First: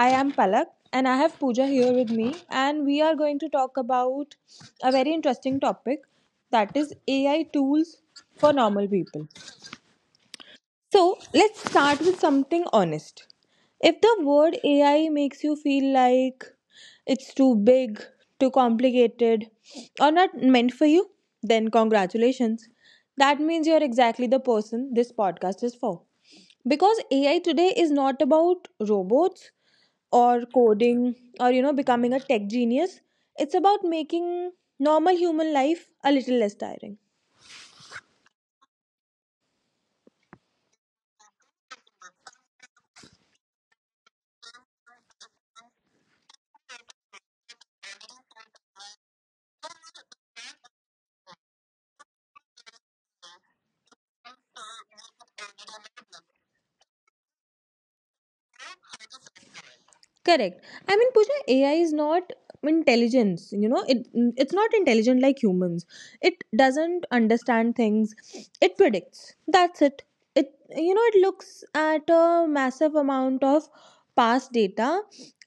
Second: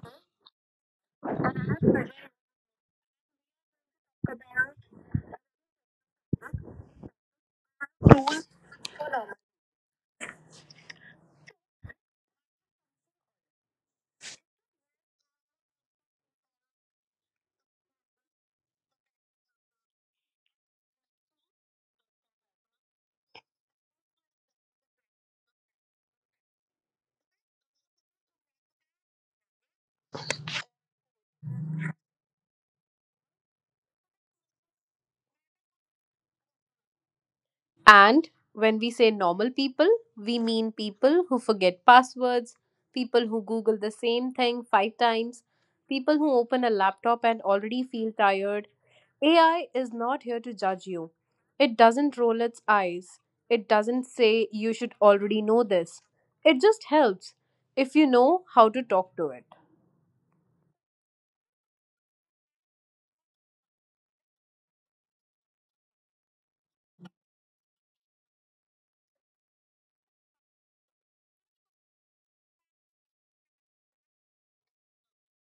I am Palak and I have Pooja here with me, and we are going to talk about a very interesting topic that is AI tools for normal people. So let's start with something honest. If the word AI makes you feel like it's too big, too complicated, or not meant for you, then congratulations. That means you're exactly the person this podcast is for. Because AI today is not about robots or coding or becoming a tech genius. It's about making normal human life a little less tiring. And when we say normal people, we mean people who forget passwords, people who Google the same thing five times, people who open a laptop and already feel tired. AI is not here to judge you. It doesn't roll its eyes. It doesn't say you should already know this. It just helps if you know how to talk to it. Correct. I mean, Pooja, AI is not intelligence. You know, it's not intelligent like humans. It doesn't understand things. It predicts. That's it. It looks at a massive amount of past data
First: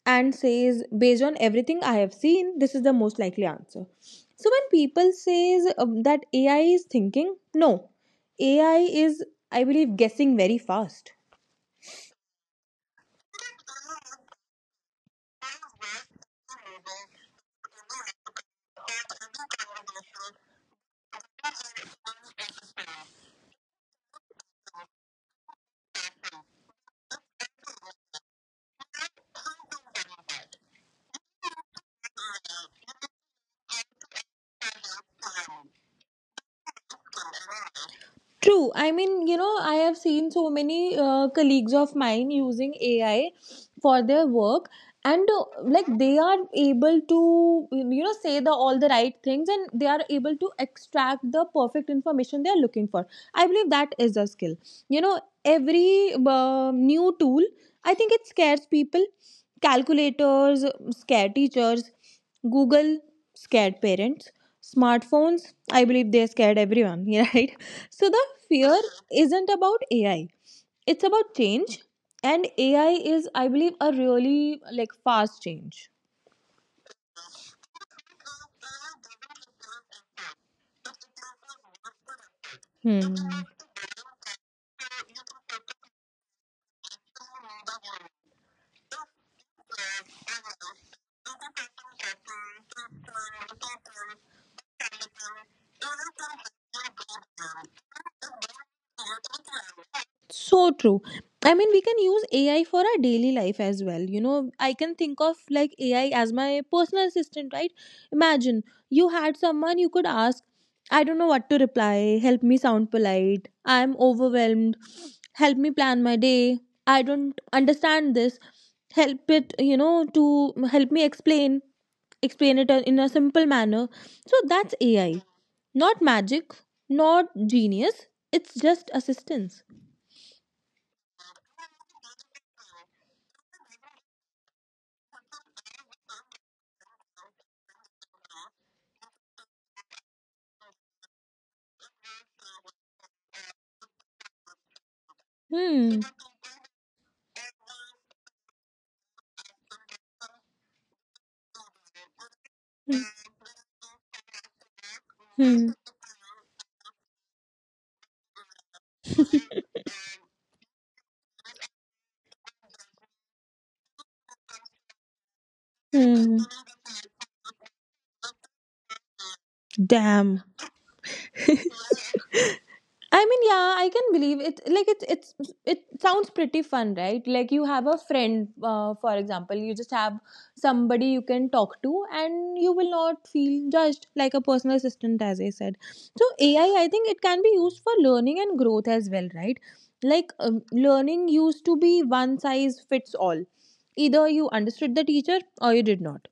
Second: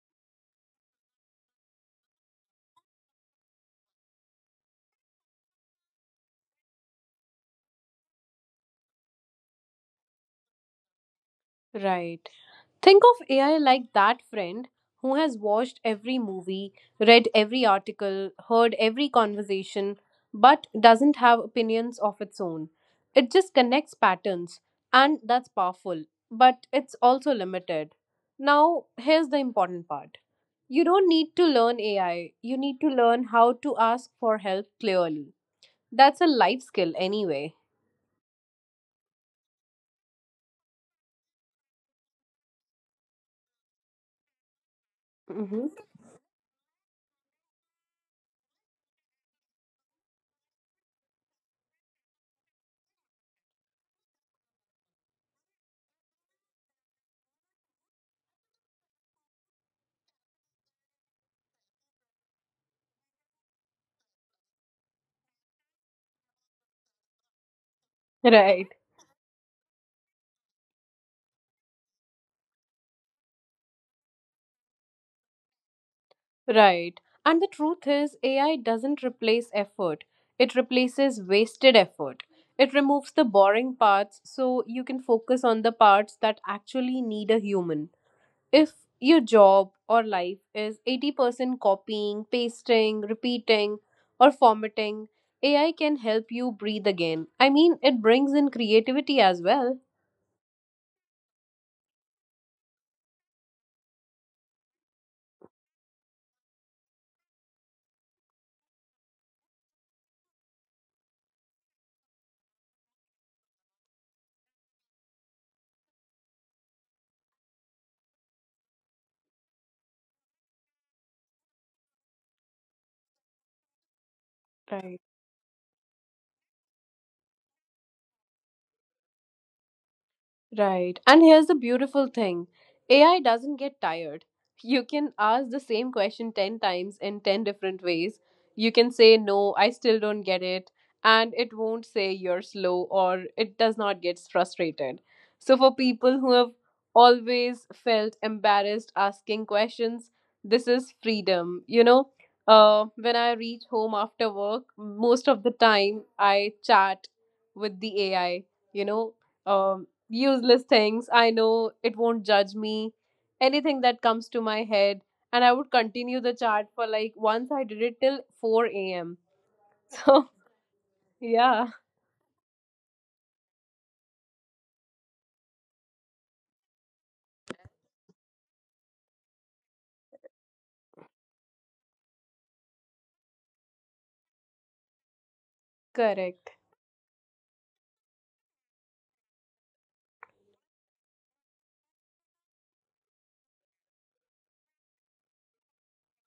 and says, based on everything I have seen, this is the most likely answer. So when people says that AI is thinking, no, AI is, I believe, guessing very fast. Right. Think of AI like that friend who has watched every movie, read every article, heard every conversation, but doesn't have opinions of its own. It just connects patterns, and that's powerful, but it's also limited. Now, here's the important part: you don't need to learn AI, you need to learn how to ask for help clearly. That's a life skill, anyway. True. I mean, you know, I have seen so many colleagues of mine using AI for their work, and Hmm. like they are able to say the all the right things, and they are able to extract the perfect information they are looking for. I believe that is a skill. You know, every new tool, I think it scares people. Calculators scare teachers, Google scared parents, smartphones, I believe, they scared everyone right. So the Right. fear isn't about AI, it's about change. And AI is, I believe, a really like fast change. Right. And the truth is, AI doesn't replace effort, it replaces wasted effort. It removes Hmm. the boring parts so you can focus on the parts that actually need a human. If your job or life is 80% copying, pasting, repeating, or formatting, AI can help you breathe again. I mean, it brings in creativity as well. So true. I mean, we can use AI for our daily life as well. You know, I can think of like AI as my personal assistant, right? Imagine you had someone you could ask, I don't know what to reply, help me sound polite, I'm overwhelmed, help me plan my day, I don't understand this, help it, to help me explain it in a simple manner. So that's Right. AI, not magic, not genius, it's just assistance. Right. And here's the beautiful thing: AI doesn't get tired. You can ask the same question 10 times in 10 different ways. You can say, no, I still don't get it. And it won't say you're slow or it does not get frustrated. So, for Hmm. people who have always felt embarrassed asking questions, this is freedom. You know, Hmm. when I reach home after work, most of the Hmm. time I chat with the AI. You know, um useless things. I know it won't judge me. Anything that comes to my head. And I would continue the Hmm. chart for like once I did it till 4 a.m. So, Damn. yeah, I mean, yeah, I can believe it. Like it sounds pretty fun, right? Like you have a friend, for example, you just have somebody you can talk to, and you will not feel judged like a personal assistant, as I said. So correct. AI, I think it can be used for learning and growth as well, right? Like learning used to be one size fits all. Either you understood the teacher or you did not.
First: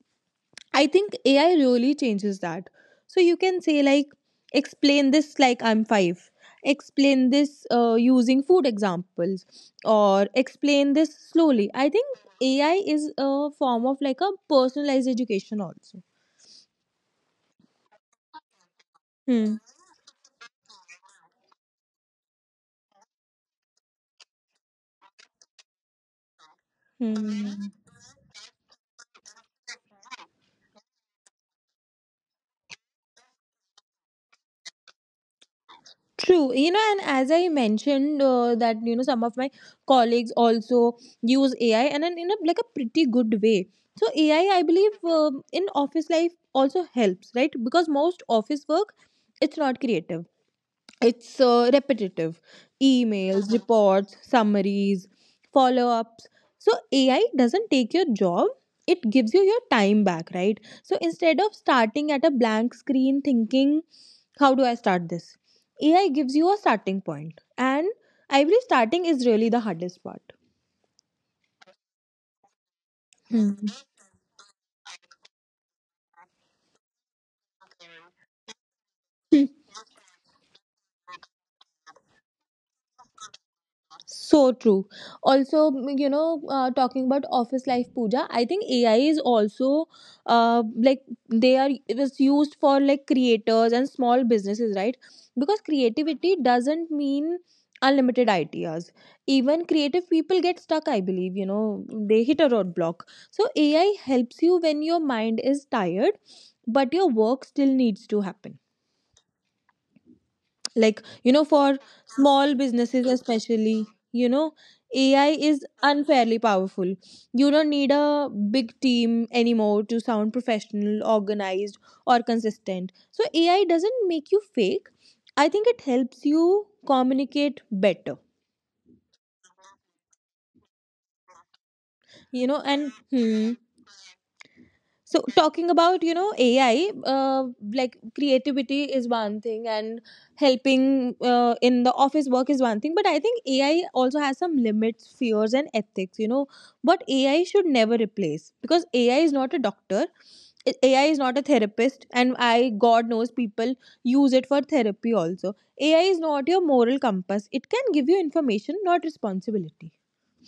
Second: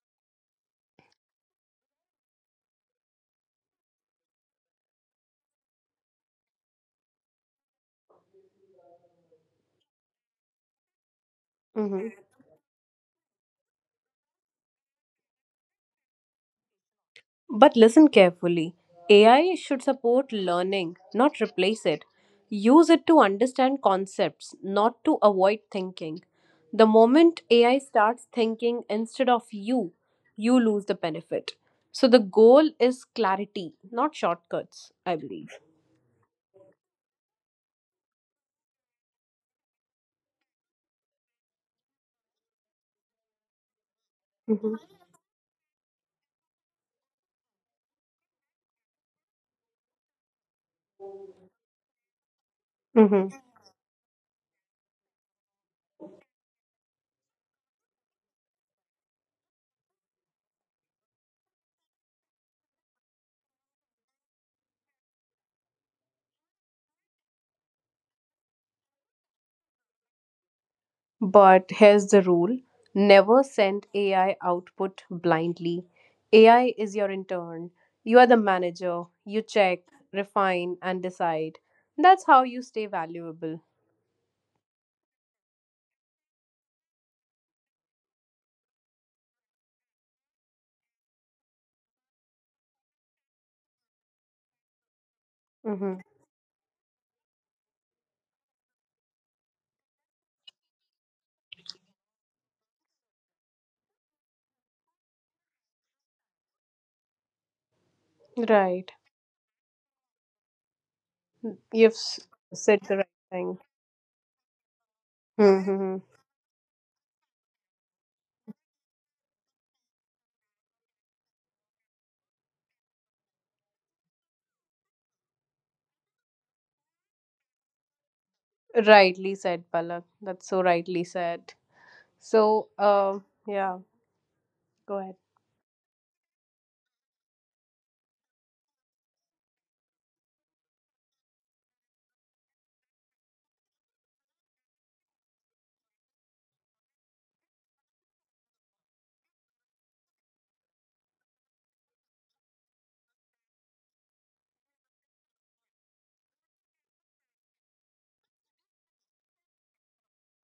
I think AI really changes that. So you can say like explain this like I'm 5. Explain this using food examples or explain this slowly. I think Hmm. AI is a form of like a personalized education also. But listen carefully. AI Hmm. should support learning, not replace it. Use it to understand concepts, not to avoid thinking. The moment Hmm. AI starts thinking instead of you, you lose the benefit. So the goal is clarity, not shortcuts, I believe. True, you know, and as I mentioned, that some of my colleagues also use AI and then in a like a pretty good way. So, AI, I believe, in office life also helps, right? Because most office work it's not creative, it's repetitive Mm-hmm. emails, reports, summaries, follow ups. So, AI doesn't take your job, it gives you your time back, right? So, instead of starting at a blank screen thinking how do I start this? AI gives you a starting point, and every starting is really the hardest part. But here's the rule: never send AI output blindly. AI is your intern. You are the manager. You check, refine, and decide. That's how you stay valuable. So true. Also, you know, talking about office life, Pooja, I think AI is also like they are it is used for like creators and small businesses, right? Because Hmm. creativity doesn't mean unlimited ideas. Even creative people get stuck, I believe, they hit a roadblock. So, AI helps you when your mind is tired, but your work still needs to happen Right. like for You've s- small Said the businesses right thing. especially. you know AI is Hmm. unfairly powerful. You don't need a big team anymore to sound professional, organized, or consistent. So AI doesn't make you fake, I think it helps you communicate better, Rightly said, Palak. That's so rightly said. So, and yeah, go ahead. so talking about AI, like creativity is one thing and helping in the office work is one thing, but I think AI also has some limits, fears, and ethics. You know what AI should never replace, because AI is not a doctor. AI is not a therapist, and I, god knows, people use it for therapy also. AI is not your moral compass, it can give you information, not responsibility.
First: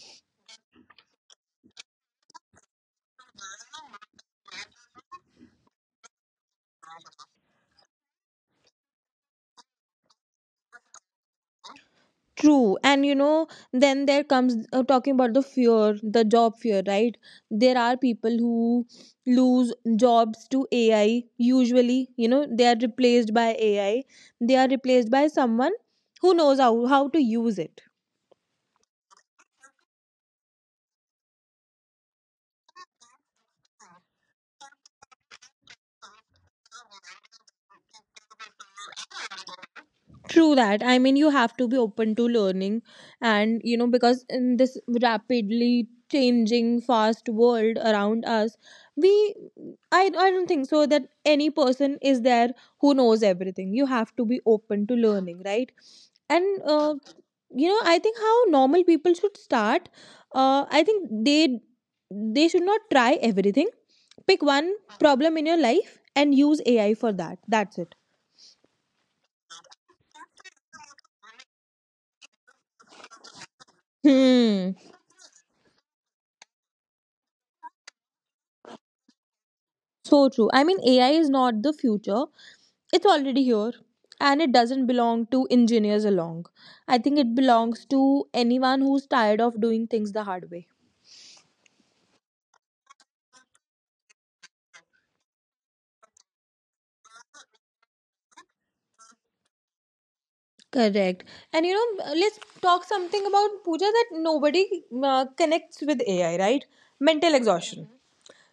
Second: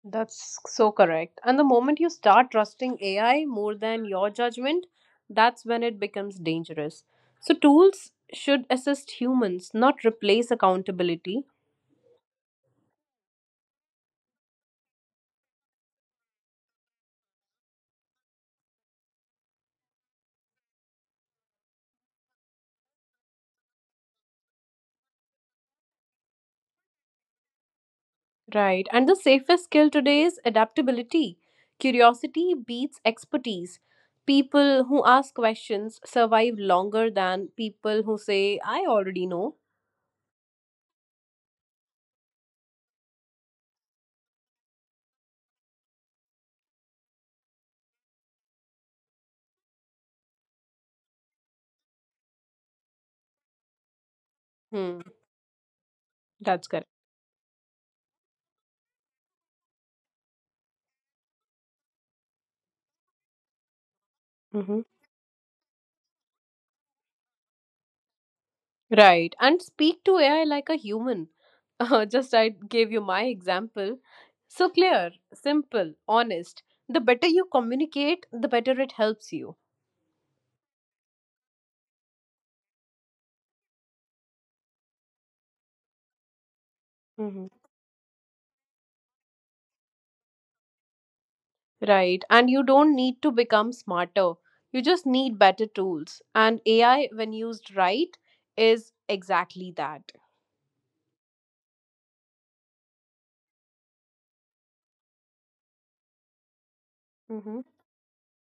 That's so correct. And the moment you start trusting AI more than your judgment, that's when it becomes dangerous. So, tools should assist humans, not replace accountability. True, and you know, then there comes talking about the fear, the job fear, right? There are people who lose jobs to AI. Usually, you know, they are replaced by AI. They are replaced by someone who knows how to use it. Right. And the safest skill today is adaptability. Curiosity beats expertise. People who ask questions survive longer than people who say, I already know. True that. I mean, you have to be open to learning, and you know, because in this rapidly changing, fast world around us, we, I don't think so that any person is there who knows everything. You have to be open to Hmm. learning, right? And That's correct. You know, I think how normal people should start. I think they should not try everything. Pick one Hmm. problem in your life and use AI for that. That's it. Right. And speak to AI like a human. Just I gave you my example. So Hmm. clear, simple, honest. The better you communicate, the better it helps you. So true. I mean, AI is not the future, it's already here and it doesn't belong to engineers alone. I think Hmm. it belongs to anyone who's tired of doing things the hard way. Right. And you don't need to become smarter. You just need better tools. And AI, when used right, is exactly that. Correct. And you know, let's talk something about Pooja that nobody connects with AI, right? Mental Hmm. exhaustion.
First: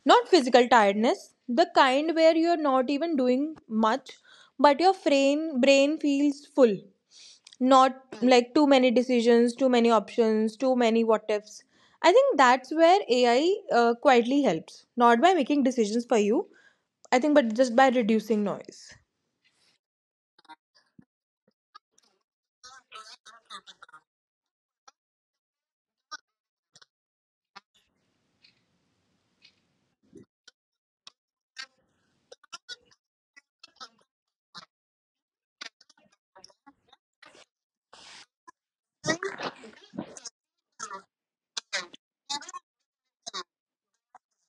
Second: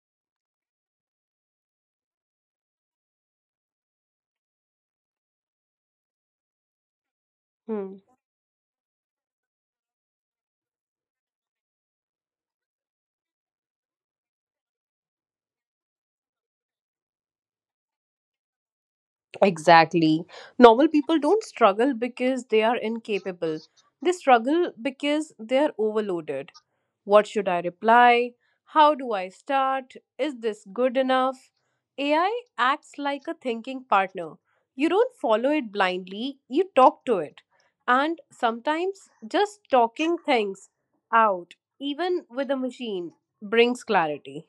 Not physical tiredness, the kind where you're not even doing much, but your brain feels full. Hmm. Not like too many decisions, too many options, too many what ifs. I think that's where AI quietly helps, not by making decisions for you, I think, but just by reducing noise. Exactly. Normal people don't struggle because they are incapable, they struggle because they are overloaded. What should I reply? How do I start? Is this good enough? AI acts like a thinking partner. You don't follow it blindly, you talk to it. And sometimes just talking things out, even with a machine, brings clarity.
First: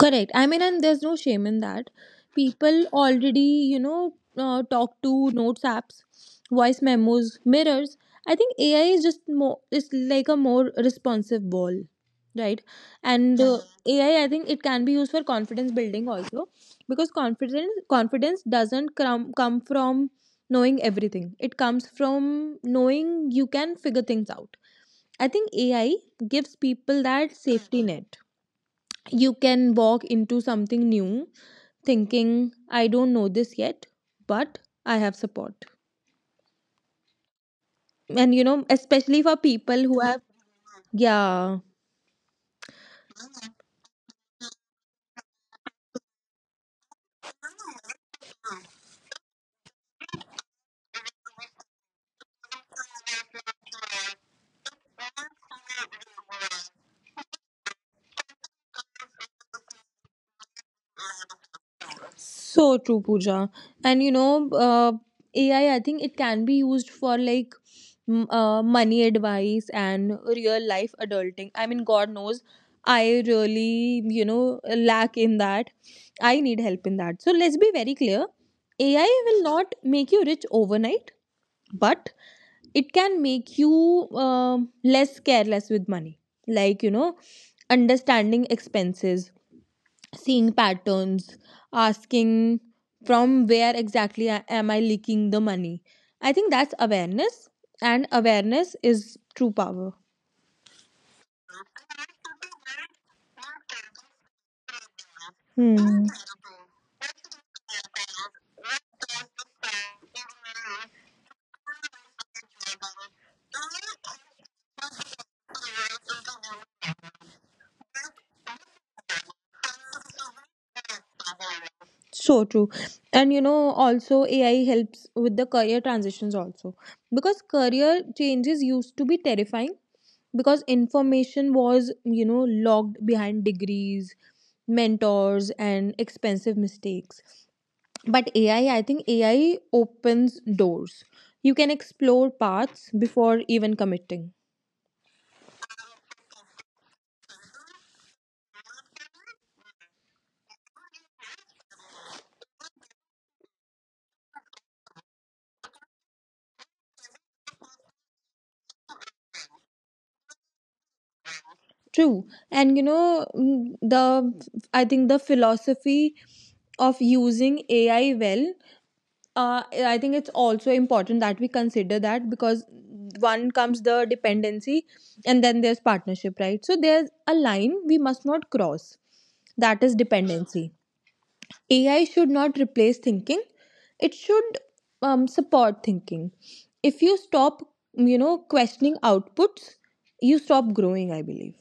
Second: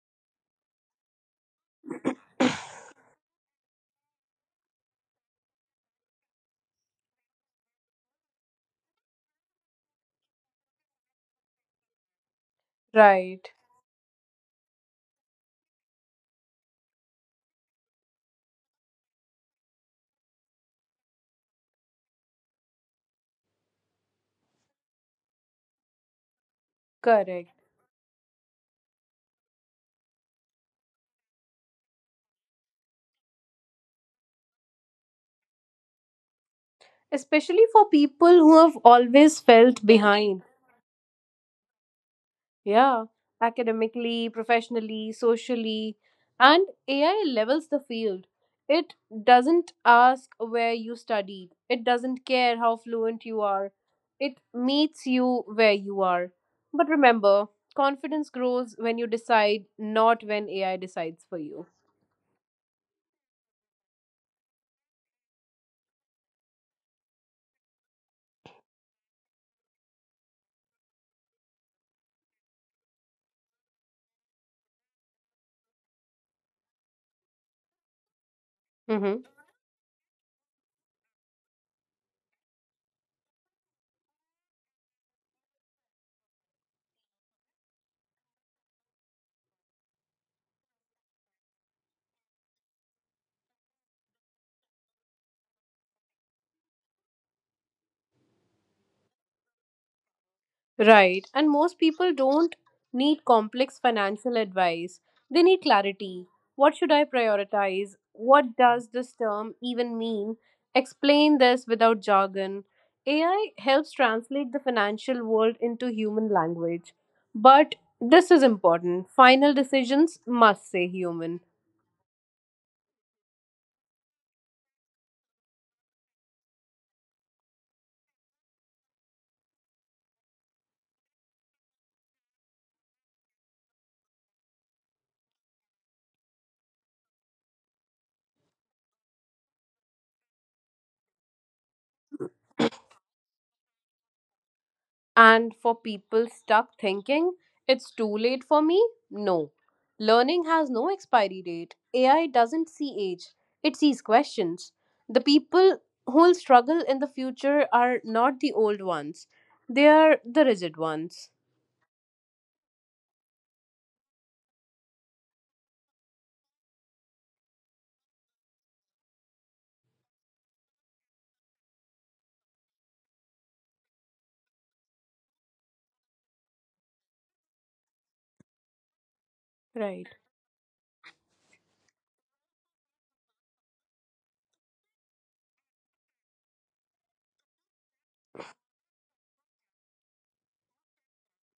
Correct. I mean, and there's no shame in that. People already, talk to notes apps, voice memos, mirrors. I think AI is just more, it's like a more responsive ball, right? And Right, AI, I think it can be used for confidence building also, because confidence doesn't come from knowing everything. It comes from knowing you can figure things out. I think AI gives people that correct. safety net. You can walk into something new thinking I don't know this yet, but I have support. Especially for And people you who know, have especially for always people felt who have, behind. yeah, Yeah, academically, professionally, socially, and AI levels the field. It doesn't ask where you studied, it doesn't care how fluent you are, it meets you where you are. But remember, confidence grows when you decide, not when AI decides for you. so true, Pooja. And you know, AI, I think it can be used for like money advice and real life adulting. I mean, god knows I really, lack in that, I need help in that. So let's be very clear, AI Mm-hmm. will not make you rich overnight, but it can make you less careless with money. Like, you know, understanding expenses, seeing patterns, asking from where exactly am I leaking the money. I think that's awareness, and awareness is true power. Right. And most people don't need complex financial advice. They need Hmm. clarity. What should I prioritize? What does this term even mean? Explain this without jargon. AI helps translate the financial world into human language. But this is important. Final decisions must say human. So true. And you know, also AI helps with the career transitions also. Because career changes used to be terrifying because information was, locked behind degrees, mentors, and expensive mistakes. But AI, I think AI opens doors. You can explore paths before even committing. And for people stuck thinking, it's too late for me? No. Learning has no expiry date. AI doesn't see age, it sees questions. The people who will struggle in the future are not the old ones, they are the rigid ones. True. And you know, mm, the I think the philosophy of using AI well. uh, I think it's also important that we consider that, because one comes the dependency and then there's partnership, right? So there's a line we must not cross, that is Right. dependency. AI should not replace thinking, it should, support thinking. If you stop, questioning outputs, you stop growing, I believe.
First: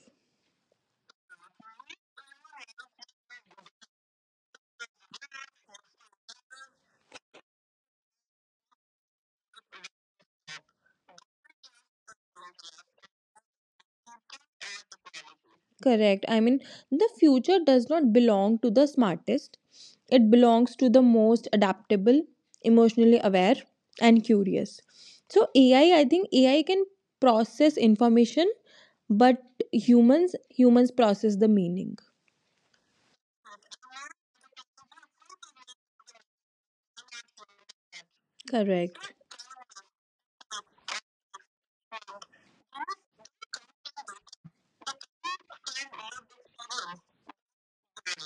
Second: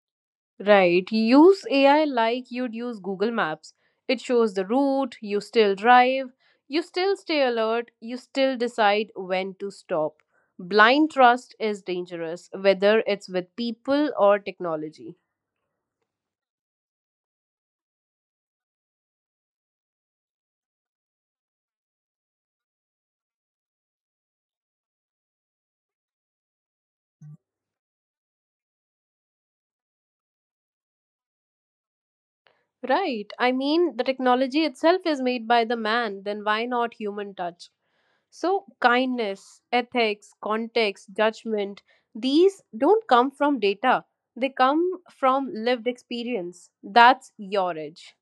Right. Use AI like you'd use Google Maps. It shows the route, you still drive, you still stay alert, you still decide when to stop. Blind trust is dangerous, whether it's with people or technology. Correct. I mean, the future does not belong to the smartest, it belongs to the most adaptable, emotionally aware, and curious. So, AI, I think AI can process information, but humans process the meaning. Right. I mean, the technology itself is made by the man, then why not human touch? So, Correct. kindness, ethics, context, judgment, these don't come from data, they come from lived experience. That's your edge.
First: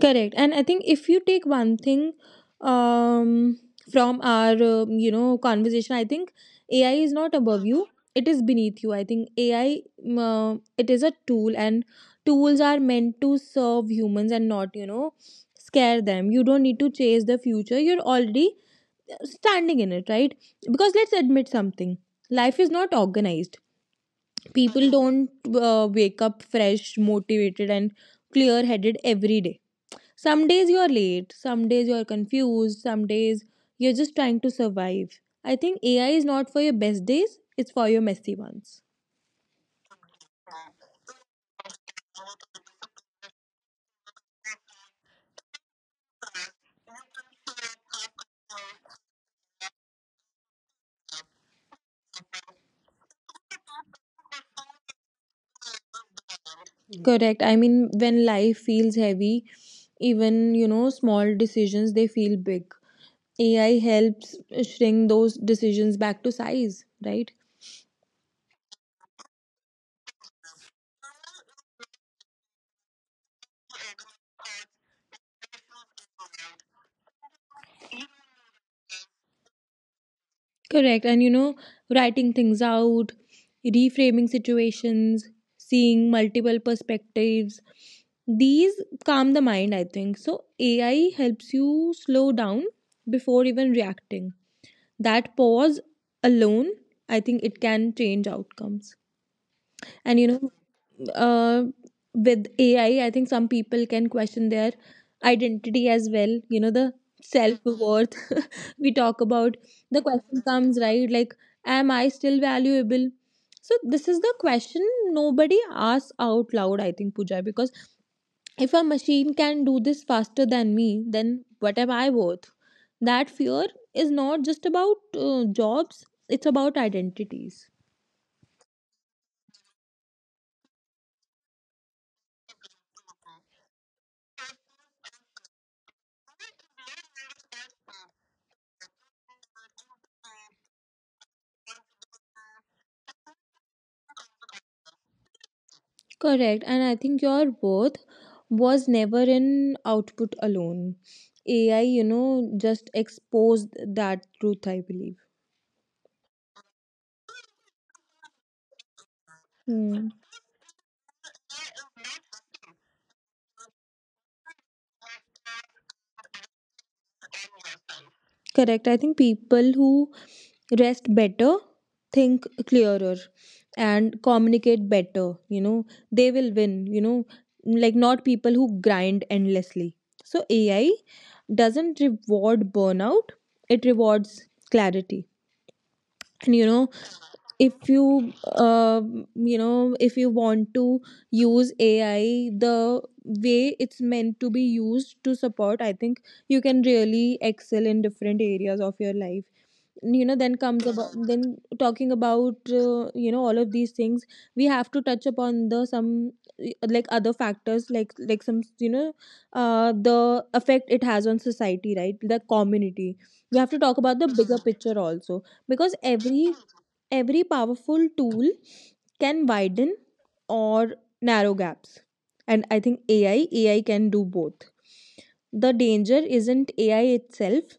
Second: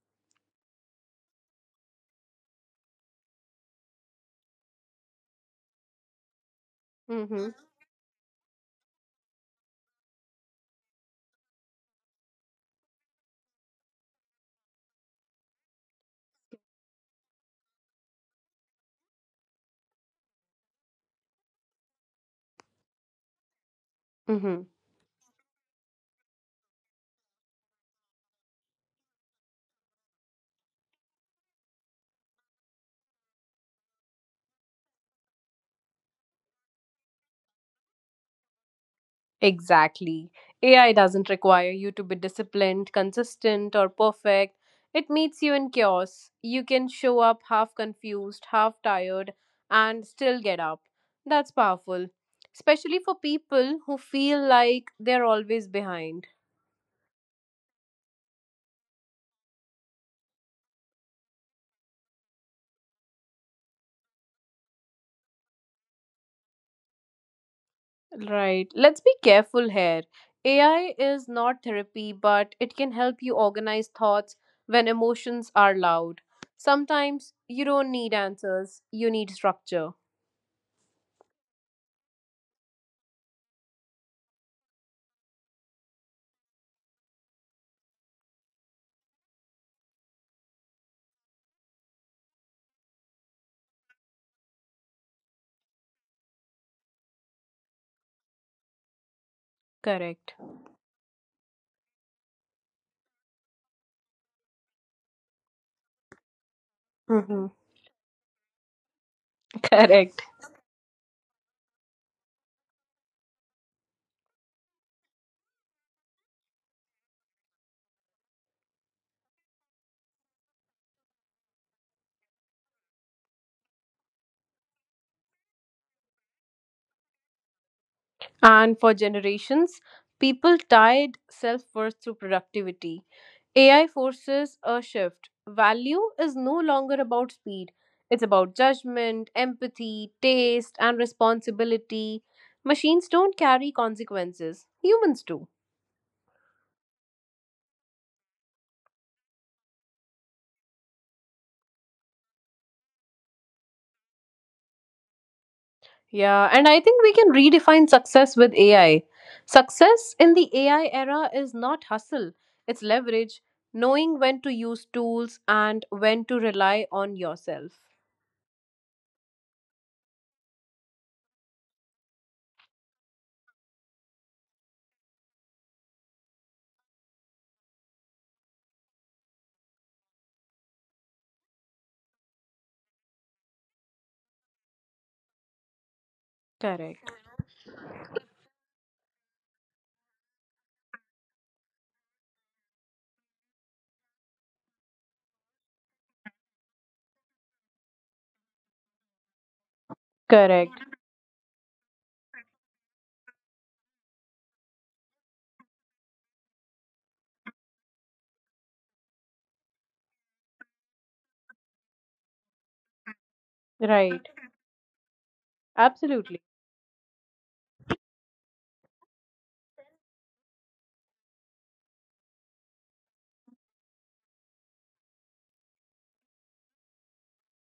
Correct. And I think if you take one thing, um, from our, conversation, I think AI is not Mm-hmm. above you. It is beneath you. I think AI, it is a tool and tools are meant to serve humans and not, scare them. You don't need to chase the future. You're already standing in it, right? Because let's admit something. Life is not organized. Mm-hmm. People don't wake up fresh, motivated and clear-headed every day. Some days you're late, some days you're confused, some days you're just trying to survive. I think AI is not for your best days, it's for your messy ones. Exactly. AI doesn't require you to be disciplined, consistent, or perfect. It meets you in chaos. You can show up half confused, half tired, and still get up. That's powerful, especially for people who feel like they're always behind. Mm. Correct. I mean, when life feels heavy, even, small decisions, they feel big. AI helps shrink those decisions back to size, right? Right. Let's be careful here. AI is not therapy, but it can help you organize thoughts when emotions are loud. Sometimes you don't need answers, you need structure. Correct. And you know, writing things out, reframing situations, seeing multiple perspectives, these calm the mind, I think. So, AI helps you slow down before even reacting. That pause alone, I think it can change outcomes. And you Correct. know, uh, with AI, I think some people can question their identity as well, you know, the Hmm. self worth we talk about. The Correct. question comes, right? Like, am I still valuable? So this is the question nobody asks out loud, I think, Pooja. Because if a machine can do this faster than me, then what am I worth? That fear is not just about jobs, it's about identities. And for generations, people tied self worth through productivity. AI forces a shift. Value is no longer about speed, it's about judgment, empathy, taste, and responsibility. Machines don't carry consequences, humans do. Correct. And I think your worth was never in output alone. AI, you know, just exposed that truth, I believe. Yeah, and I think we can redefine success with AI. Hmm. Success in the AI era is not hustle, it's leverage, knowing when to use tools and when to rely on yourself. Correct. I think people who rest better, think clearer, and communicate better, you know, they will win, you know, like, not people who grind endlessly. So AI doesn't reward burnout, it rewards clarity. And you know, Correct. if you, you know, if you want to use AI the way it's meant to be used to support, I think you can really excel in different areas of your life. You know, then Correct. comes about, then talking about you know, all of these things, we have to touch upon the some eh, like other factors, like some, you know, uh, the effect it has on society, right, the community. We have to talk about Right. the bigger picture also, because Absolutely. Every powerful tool can widen or narrow gaps, and I think ai can do both. The danger isn't AI itself,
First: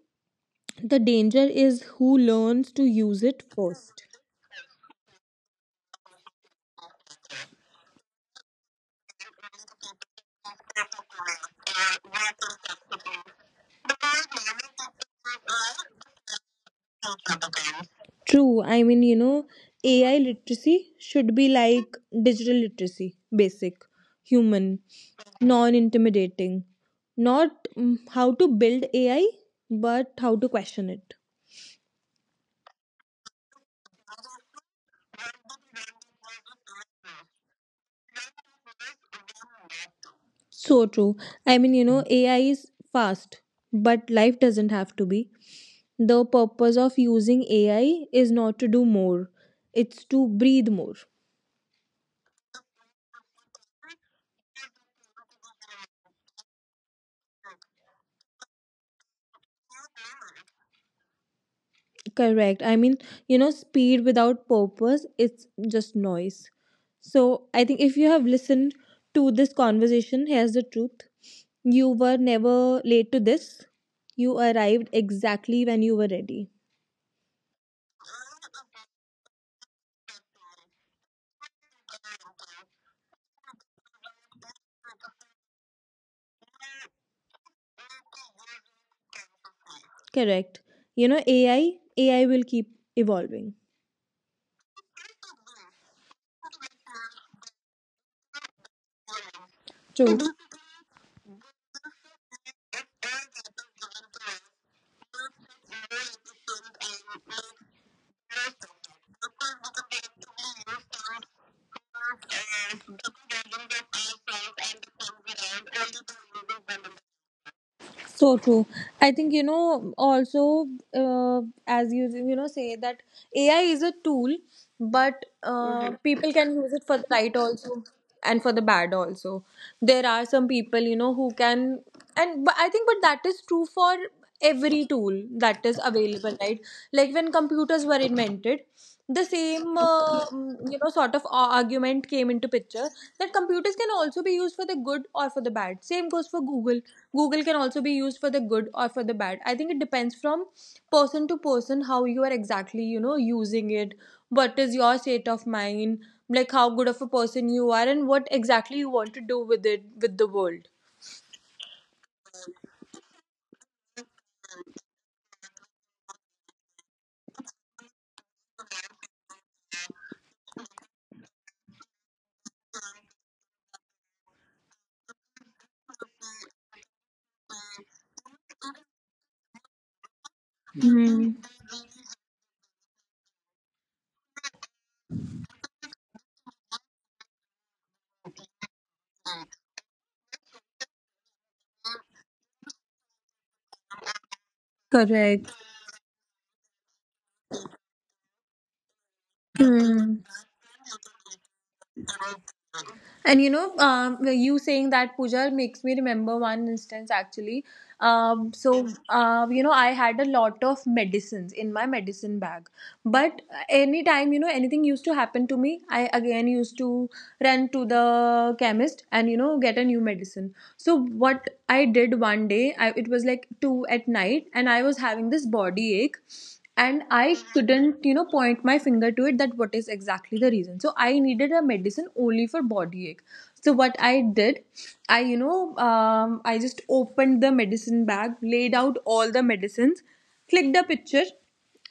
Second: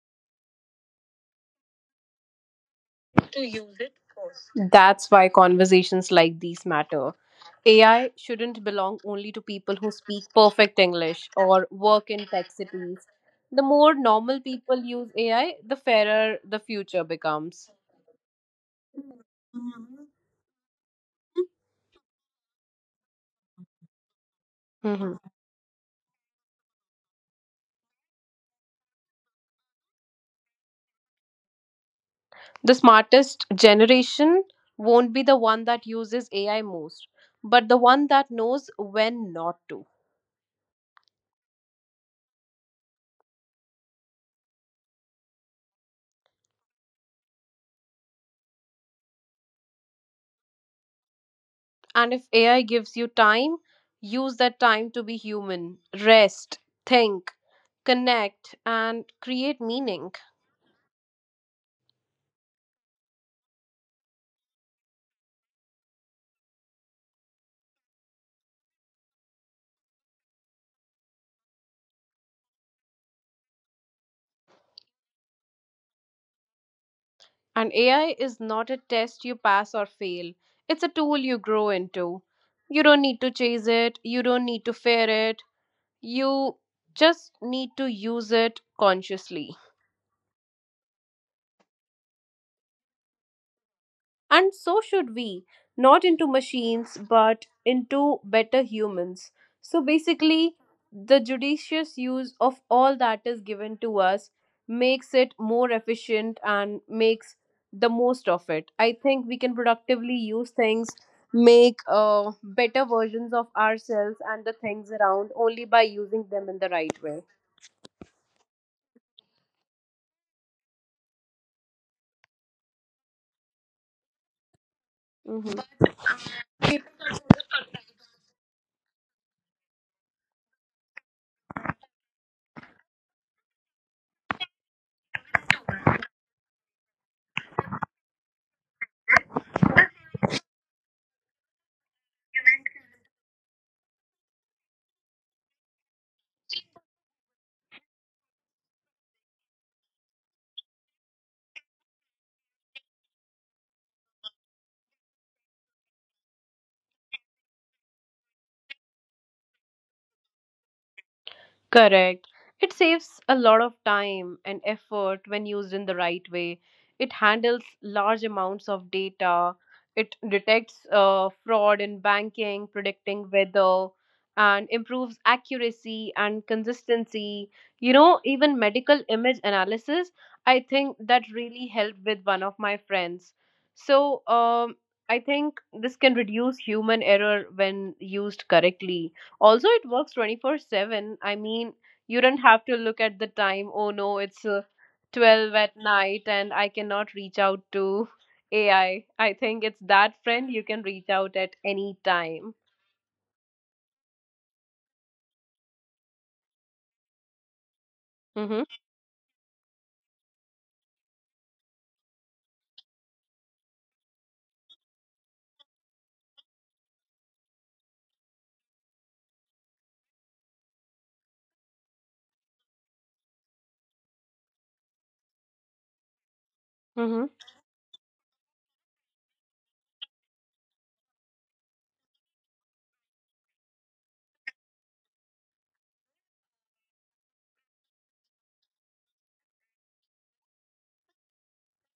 the danger is who learns to use it first. That's why conversations like these matter. AI shouldn't belong only to people who speak perfect English or work in tech cities. The more normal people use AI, the fairer the future becomes. True. I mean, you know, AI literacy should be like digital literacy: basic, human, Mhm. non intimidating. Not how to build AI, but how to question it. The smartest generation won't be the one that uses AI most, but the one that knows when not to. So true. I mean, you know, AI is fast, but life doesn't have to be. The purpose of using AI is not to do more, it's to breathe more. And if AI gives you time, use that time to be human, rest, think, connect, and create meaning. Correct. I mean, you know, speed without purpose, it's just noise. So I think if you have listened to this conversation, here's the truth. You were never late to this. You arrived exactly when you were ready. And AI is not a test you pass or fail, it's a tool you grow into. You don't need to chase it, you don't need to fear it, you just need to use it consciously. Correct. You know, AI will keep evolving. And so should we, not into machines, but into better humans. So True. basically, the judicious use of all that is given to us makes it more efficient and makes the most of it. I think we can productively use things, make better versions of ourselves and the things around only by using them in the right way. So true. I think, you know, also uh, as you you know say that AI is a tool, but Hmm. Mhm, people can use it for the right also, and for the bad also. There are some people, you know, who can. And but I think, but that is true for every tool that is available, right? Like, when computers were invented, the same you know, sort of argument came into picture that computers can also be used for the good or for the bad. Same goes for Google. Google can also be used for the good or for the bad. I think it depends from person to person how you are exactly, you know, using it, what is your state of mind, like how good of a person you are, and what exactly you want to do with it, with the world. Correct. It saves a lot of time and effort when used in the right way. It handles large amounts of data. It detects fraud in banking, predicting weather, and improves accuracy and consistency. You know, even medical image analysis, I think that Hmm. really helped with one of my friends. So, I think this can reduce human error when used correctly. Also, it works 24/7. I mean, you don't have to look at the time. Oh no, it's Correct. 12 at night and I cannot reach out to AI. I think it's that Hmm. friend you can reach out at any time. And you know, you saying that, Puja, makes me remember one instance actually. Mhm. You know, I had a lot of medicines in my medicine bag, but anytime, you know, anything used to happen to me, I again used to run to the chemist and, you know, get a new medicine. So what I did one day, I, it was like 2 at night and I was having this body ache, and Mhm. I couldn't, you know, point my finger to it, that what is exactly the reason. So I needed a medicine only for body ache. So what I did, you know, I just opened the medicine bag, laid out all the medicines, clicked a picture,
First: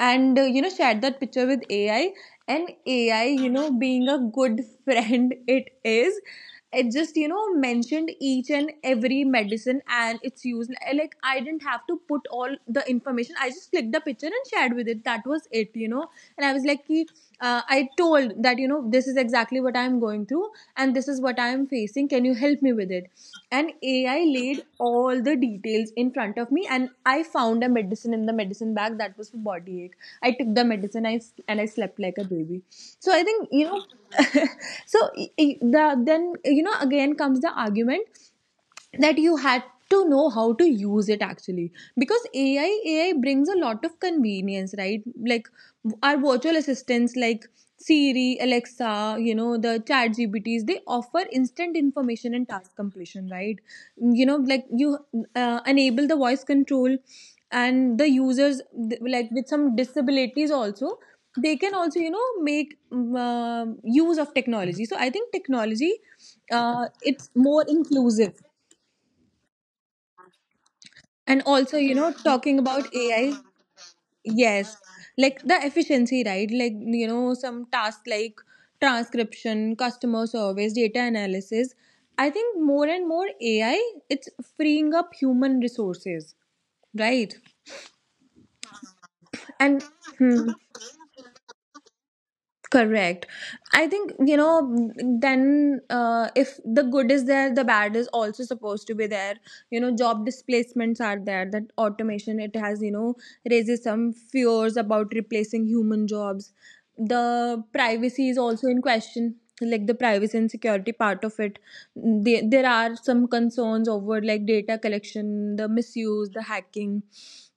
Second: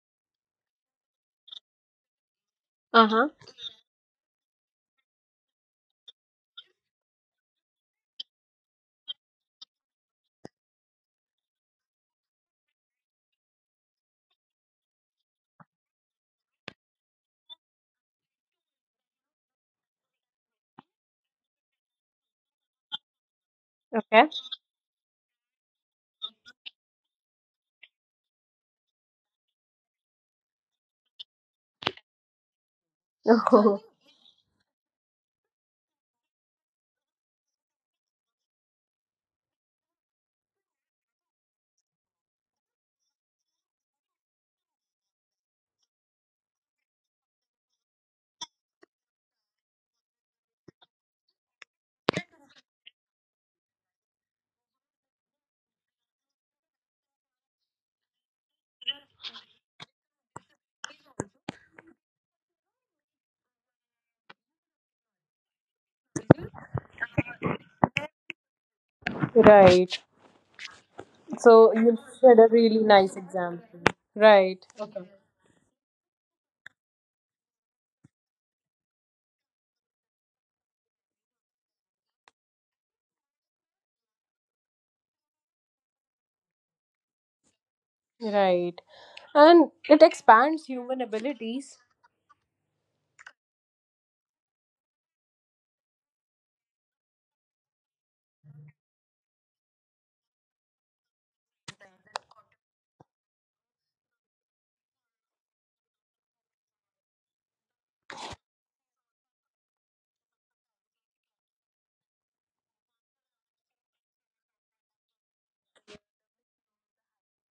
and you know, shared that picture with AI. And AI, Uh-huh. you know, being a good friend it is, it just, you know, mentioned each and every medicine and its use. Like, I didn't have to put all the information, I just clicked the picture and shared with it, that was it, you know. And I was like, "Ki, I told that, you know, this is exactly what I'm going through and this is what I'm facing. Can you help me with it? And AI Okay. laid all the details in front of me, and I found a medicine in the medicine bag that was for body ache. I took the medicine, and I slept like a baby. So I think, you know, Oh, so then, you know, again comes the argument that you had to know how to use it actually. Because AI brings a lot of convenience, right? Like, our virtual assistants like Siri, Alexa, you know, the Chat GPTs, they offer instant information and task completion, right? You know, like, you enable the voice control, and the users, like, with some disabilities also, they can also, you know, make use of technology. So I think technology, it's more inclusive. right. And So also, you you know, said a talking really about nice AI, example. Right. yes, Okay. like the efficiency, right? Like, you know, some tasks like transcription, customer service, data analysis, I think more and more AI, it's freeing up human resources, right? Right. And And it hmm, expands human abilities. correct. I think, you know, then if the good is there, the bad is also supposed to be there. You know, job displacements are there. That automation, it has, you know, raises some fears about replacing human jobs. The privacy is also in question, like the privacy and security part of it. There are some concerns over like data collection, the misuse, the hacking,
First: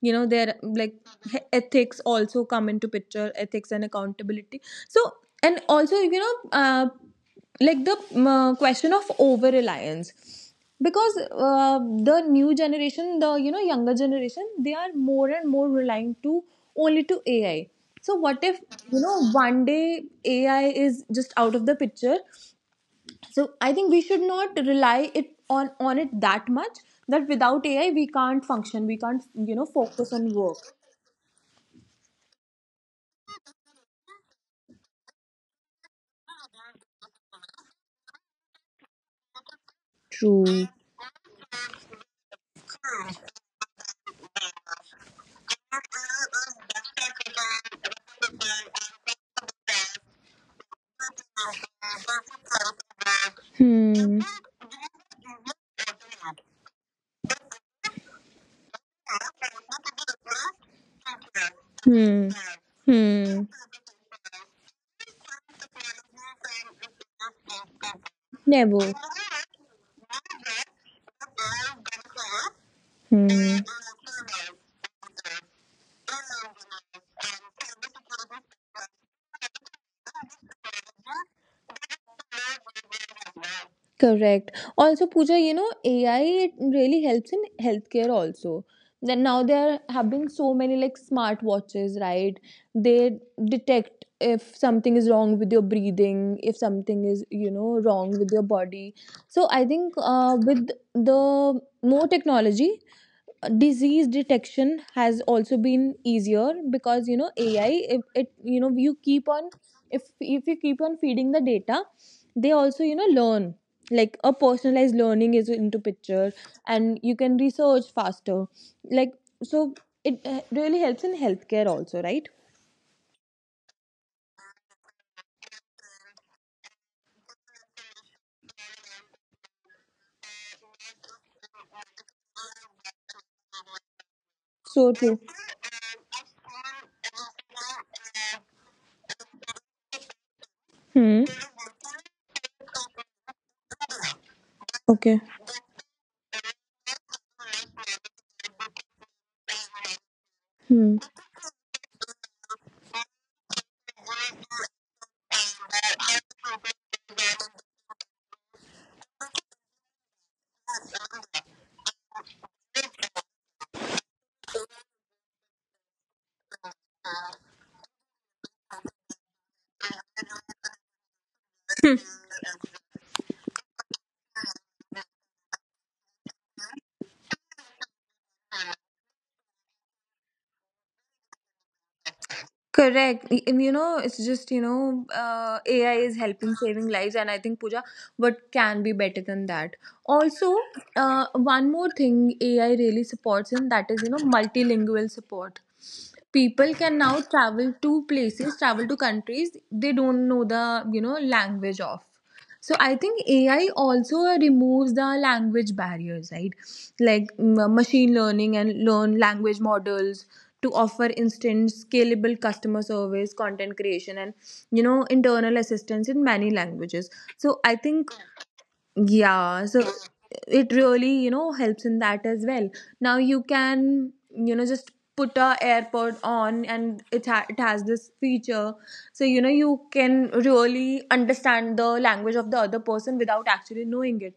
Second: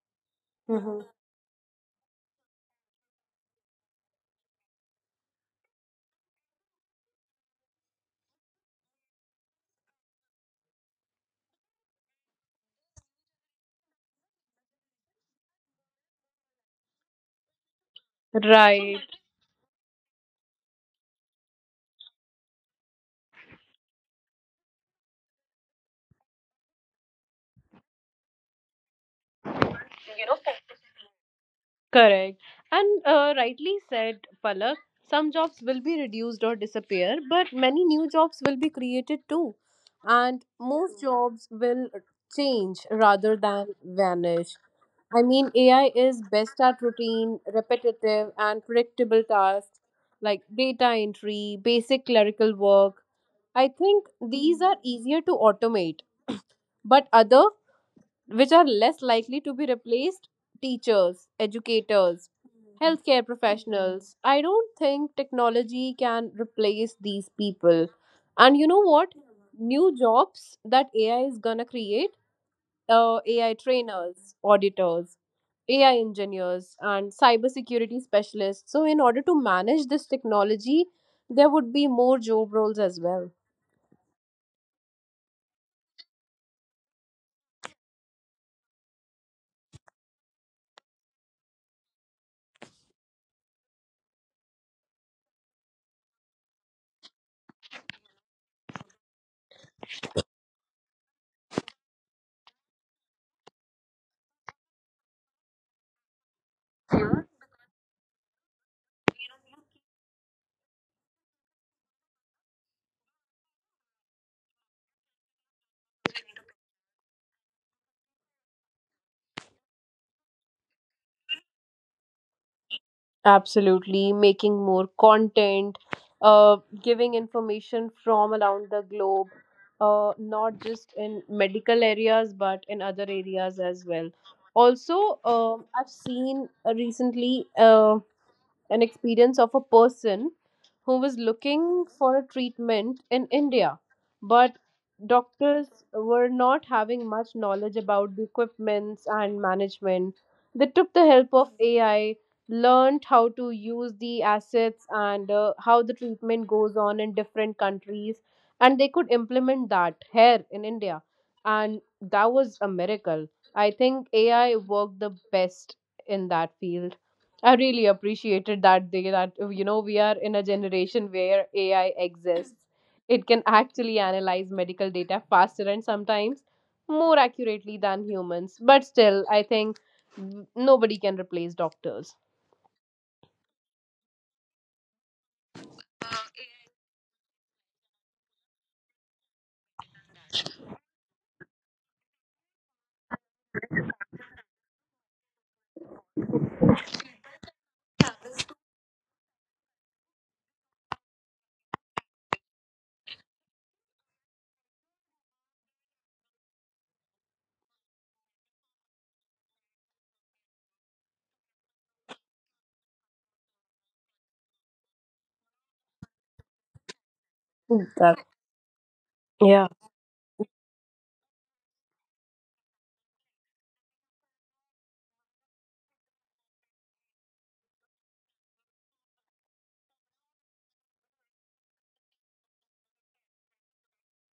you know, there like Mm-hmm. Ethics also come into picture, ethics and accountability. So, and also, you know, like the question of over reliance. Because the new generation, the you know younger generation, they are more and more relying to only to AI. So what if, you Right. know, one day AI is just out of the picture? So I think we should not rely it on it that much, that without AI we can't function, we can't, you know, focus on work. Correct. And rightly said, Palak, some jobs will be reduced or disappear, but many new jobs will be created too. And True. most jobs will change rather than vanish. I mean, AI is best at routine, repetitive, and predictable tasks like data entry, basic clerical work. I think Hmm. these are easier to automate, but other which are less likely to be replaced teachers, Hmm. educators, healthcare Hmm. professionals. I don't think technology can replace these people. And you know Never. what? New jobs that AI is gonna create AI trainers, auditors, AI engineers, and cybersecurity specialists. So, in order to manage this technology, there would be more job roles as well. Hmm. Correct. Also, Pooja, you know, AI, it really helps in healthcare also. Then now there have been so many like smart watches, right? They detect if something is wrong with your breathing, if something is, you know, wrong with your body. So I think with the more technology, disease detection has also been easier. Because, you know, AI, if it, you know, you keep on, if you keep on feeding the data, they also, you know, learn, like a personalized learning is into picture, and you can research faster, like, so it, really helps in healthcare also, right? Absolutely, making more content, uh, giving information from around the globe, not just in medical areas but in other areas as well. So true. Also, I've seen recently. An experience of a person who was Hmm. looking for a treatment in India, but Okay. doctors were not having much knowledge about the equipments and management. They took Hmm. the help of AI, learned how to use the assets and how the treatment goes on in different countries, and they could implement that here in India. And that was a miracle. I think AI worked the best in that field. I really appreciated that day that you know we are in a generation where AI exists. It can actually analyze medical data faster and sometimes more accurately than humans. But still, I think nobody can replace doctors. Correct. And you know, it's just, you know, AI is helping saving lives. And I think, Pooja, what can be better than that? Also, one more thing AI really supports in that is, you know, multilingual support. People can now travel to places, travel to countries they don't know the, you know, language of. So I think AI also removes the language barriers, right? Like, machine learning and learn language models to offer instant, scalable customer service, content creation, and you know, internal assistance in many languages. So I think, That, yeah, yeah. so it really, you know, helps in that as well. Now you can, you know, just put a AirPod on, and it, it has this feature. So, you know, you can really understand the language of the other person without actually knowing it.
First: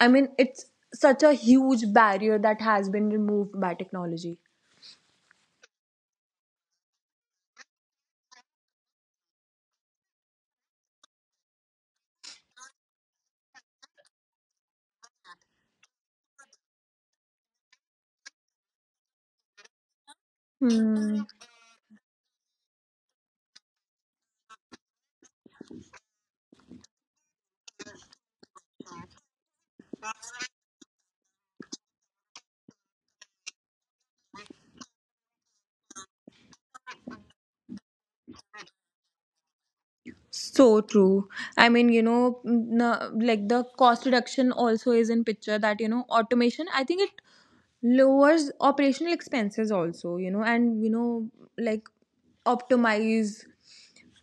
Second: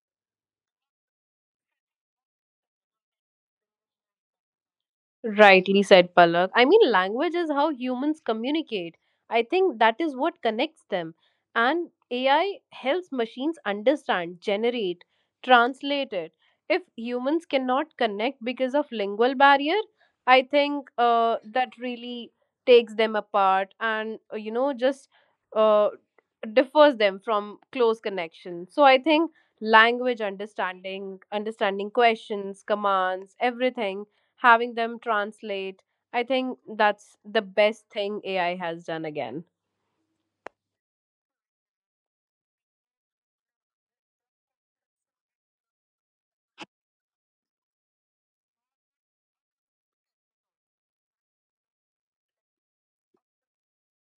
I mean, it's such a huge barrier that has been removed by technology. Rightly said Palak. I mean, language is how humans communicate. I think that is what connects them. And AI helps machines understand, generate, translate it. If humans cannot connect because of lingual barrier, I think Hmm. That really takes them apart and, you know, just uh, differs them from close connection. So I think language understanding, understanding questions, commands, everything having them translate. I think that's the best thing AI has done again. So true. I mean, you know, like the cost reduction also is in picture, that, you know, automation, I think it lowers operational expenses also, you know. And you know, like, optimize,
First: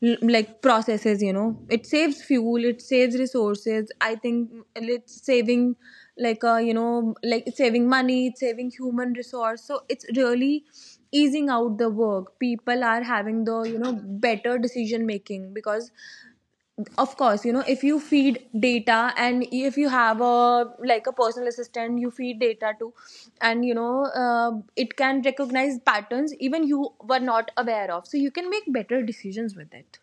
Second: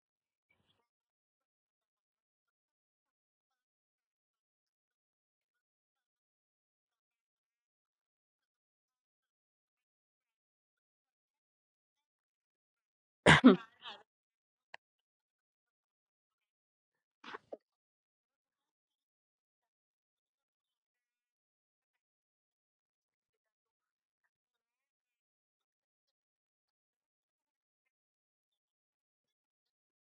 like processes, you know, it saves fuel, it saves resources, I think it's saving, like, you know, like, it's saving money, it's saving human resource. So it's really easing out the work, people are having the, you know, better decision making. Because of course, you know, if you feed data, and if you have a like a personal assistant you feed data to, and you know, it can recognize patterns even you were not aware of, so you can make better decisions with it.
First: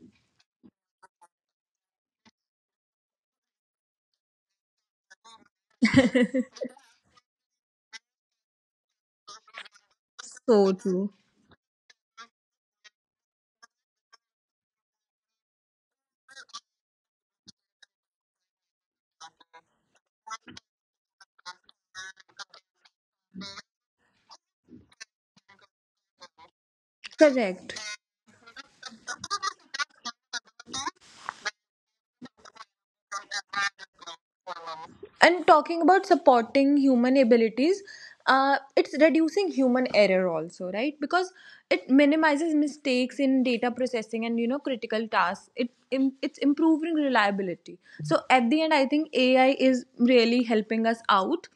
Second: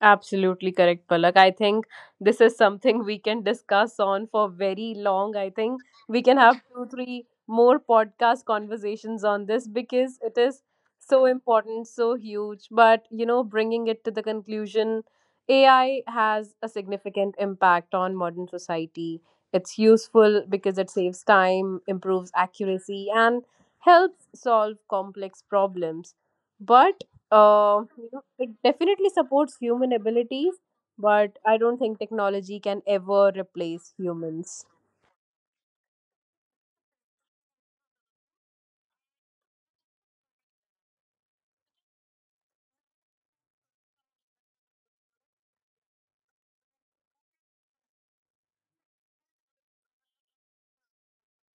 Absolutely correct, Palak. I think this is something we can discuss on for very long. I think we can have two, three more podcast conversations on this because it is So true. so important, so huge. But, you know, bringing it to the conclusion, AI has a significant impact on modern society. It's useful because it saves time, improves accuracy, and helps solve complex problems. But Correct. You know, it definitely supports human abilities, but I don't think technology can ever replace humans. And talking about supporting human abilities, it's reducing human error also, right? Because it minimizes mistakes in data processing and, you know, critical tasks, it's improving reliability. So at the end, I think AI is really helping us out.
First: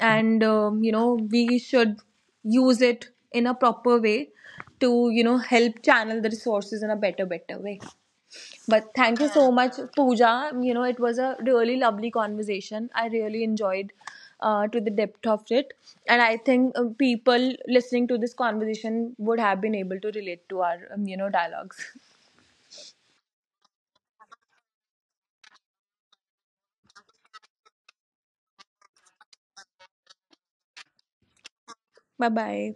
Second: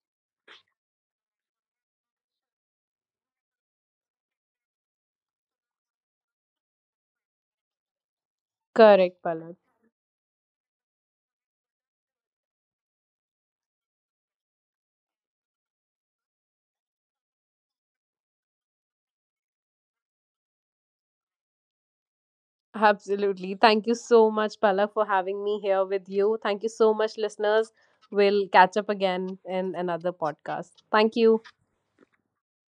And you know, we should use it in a proper way to, you know, help channel the resources in a better better way. But thank Correct, you so Palak. much, Pooja. You know, it was a really lovely conversation. I really enjoyed to the depth of it. And I think people listening to this conversation would have been able to relate to our, you know, dialogues. Absolutely. Thank you so much, Palak, for having me here with you. Thank you so much, listeners. We'll catch up again in another podcast. Thank you. Bye bye.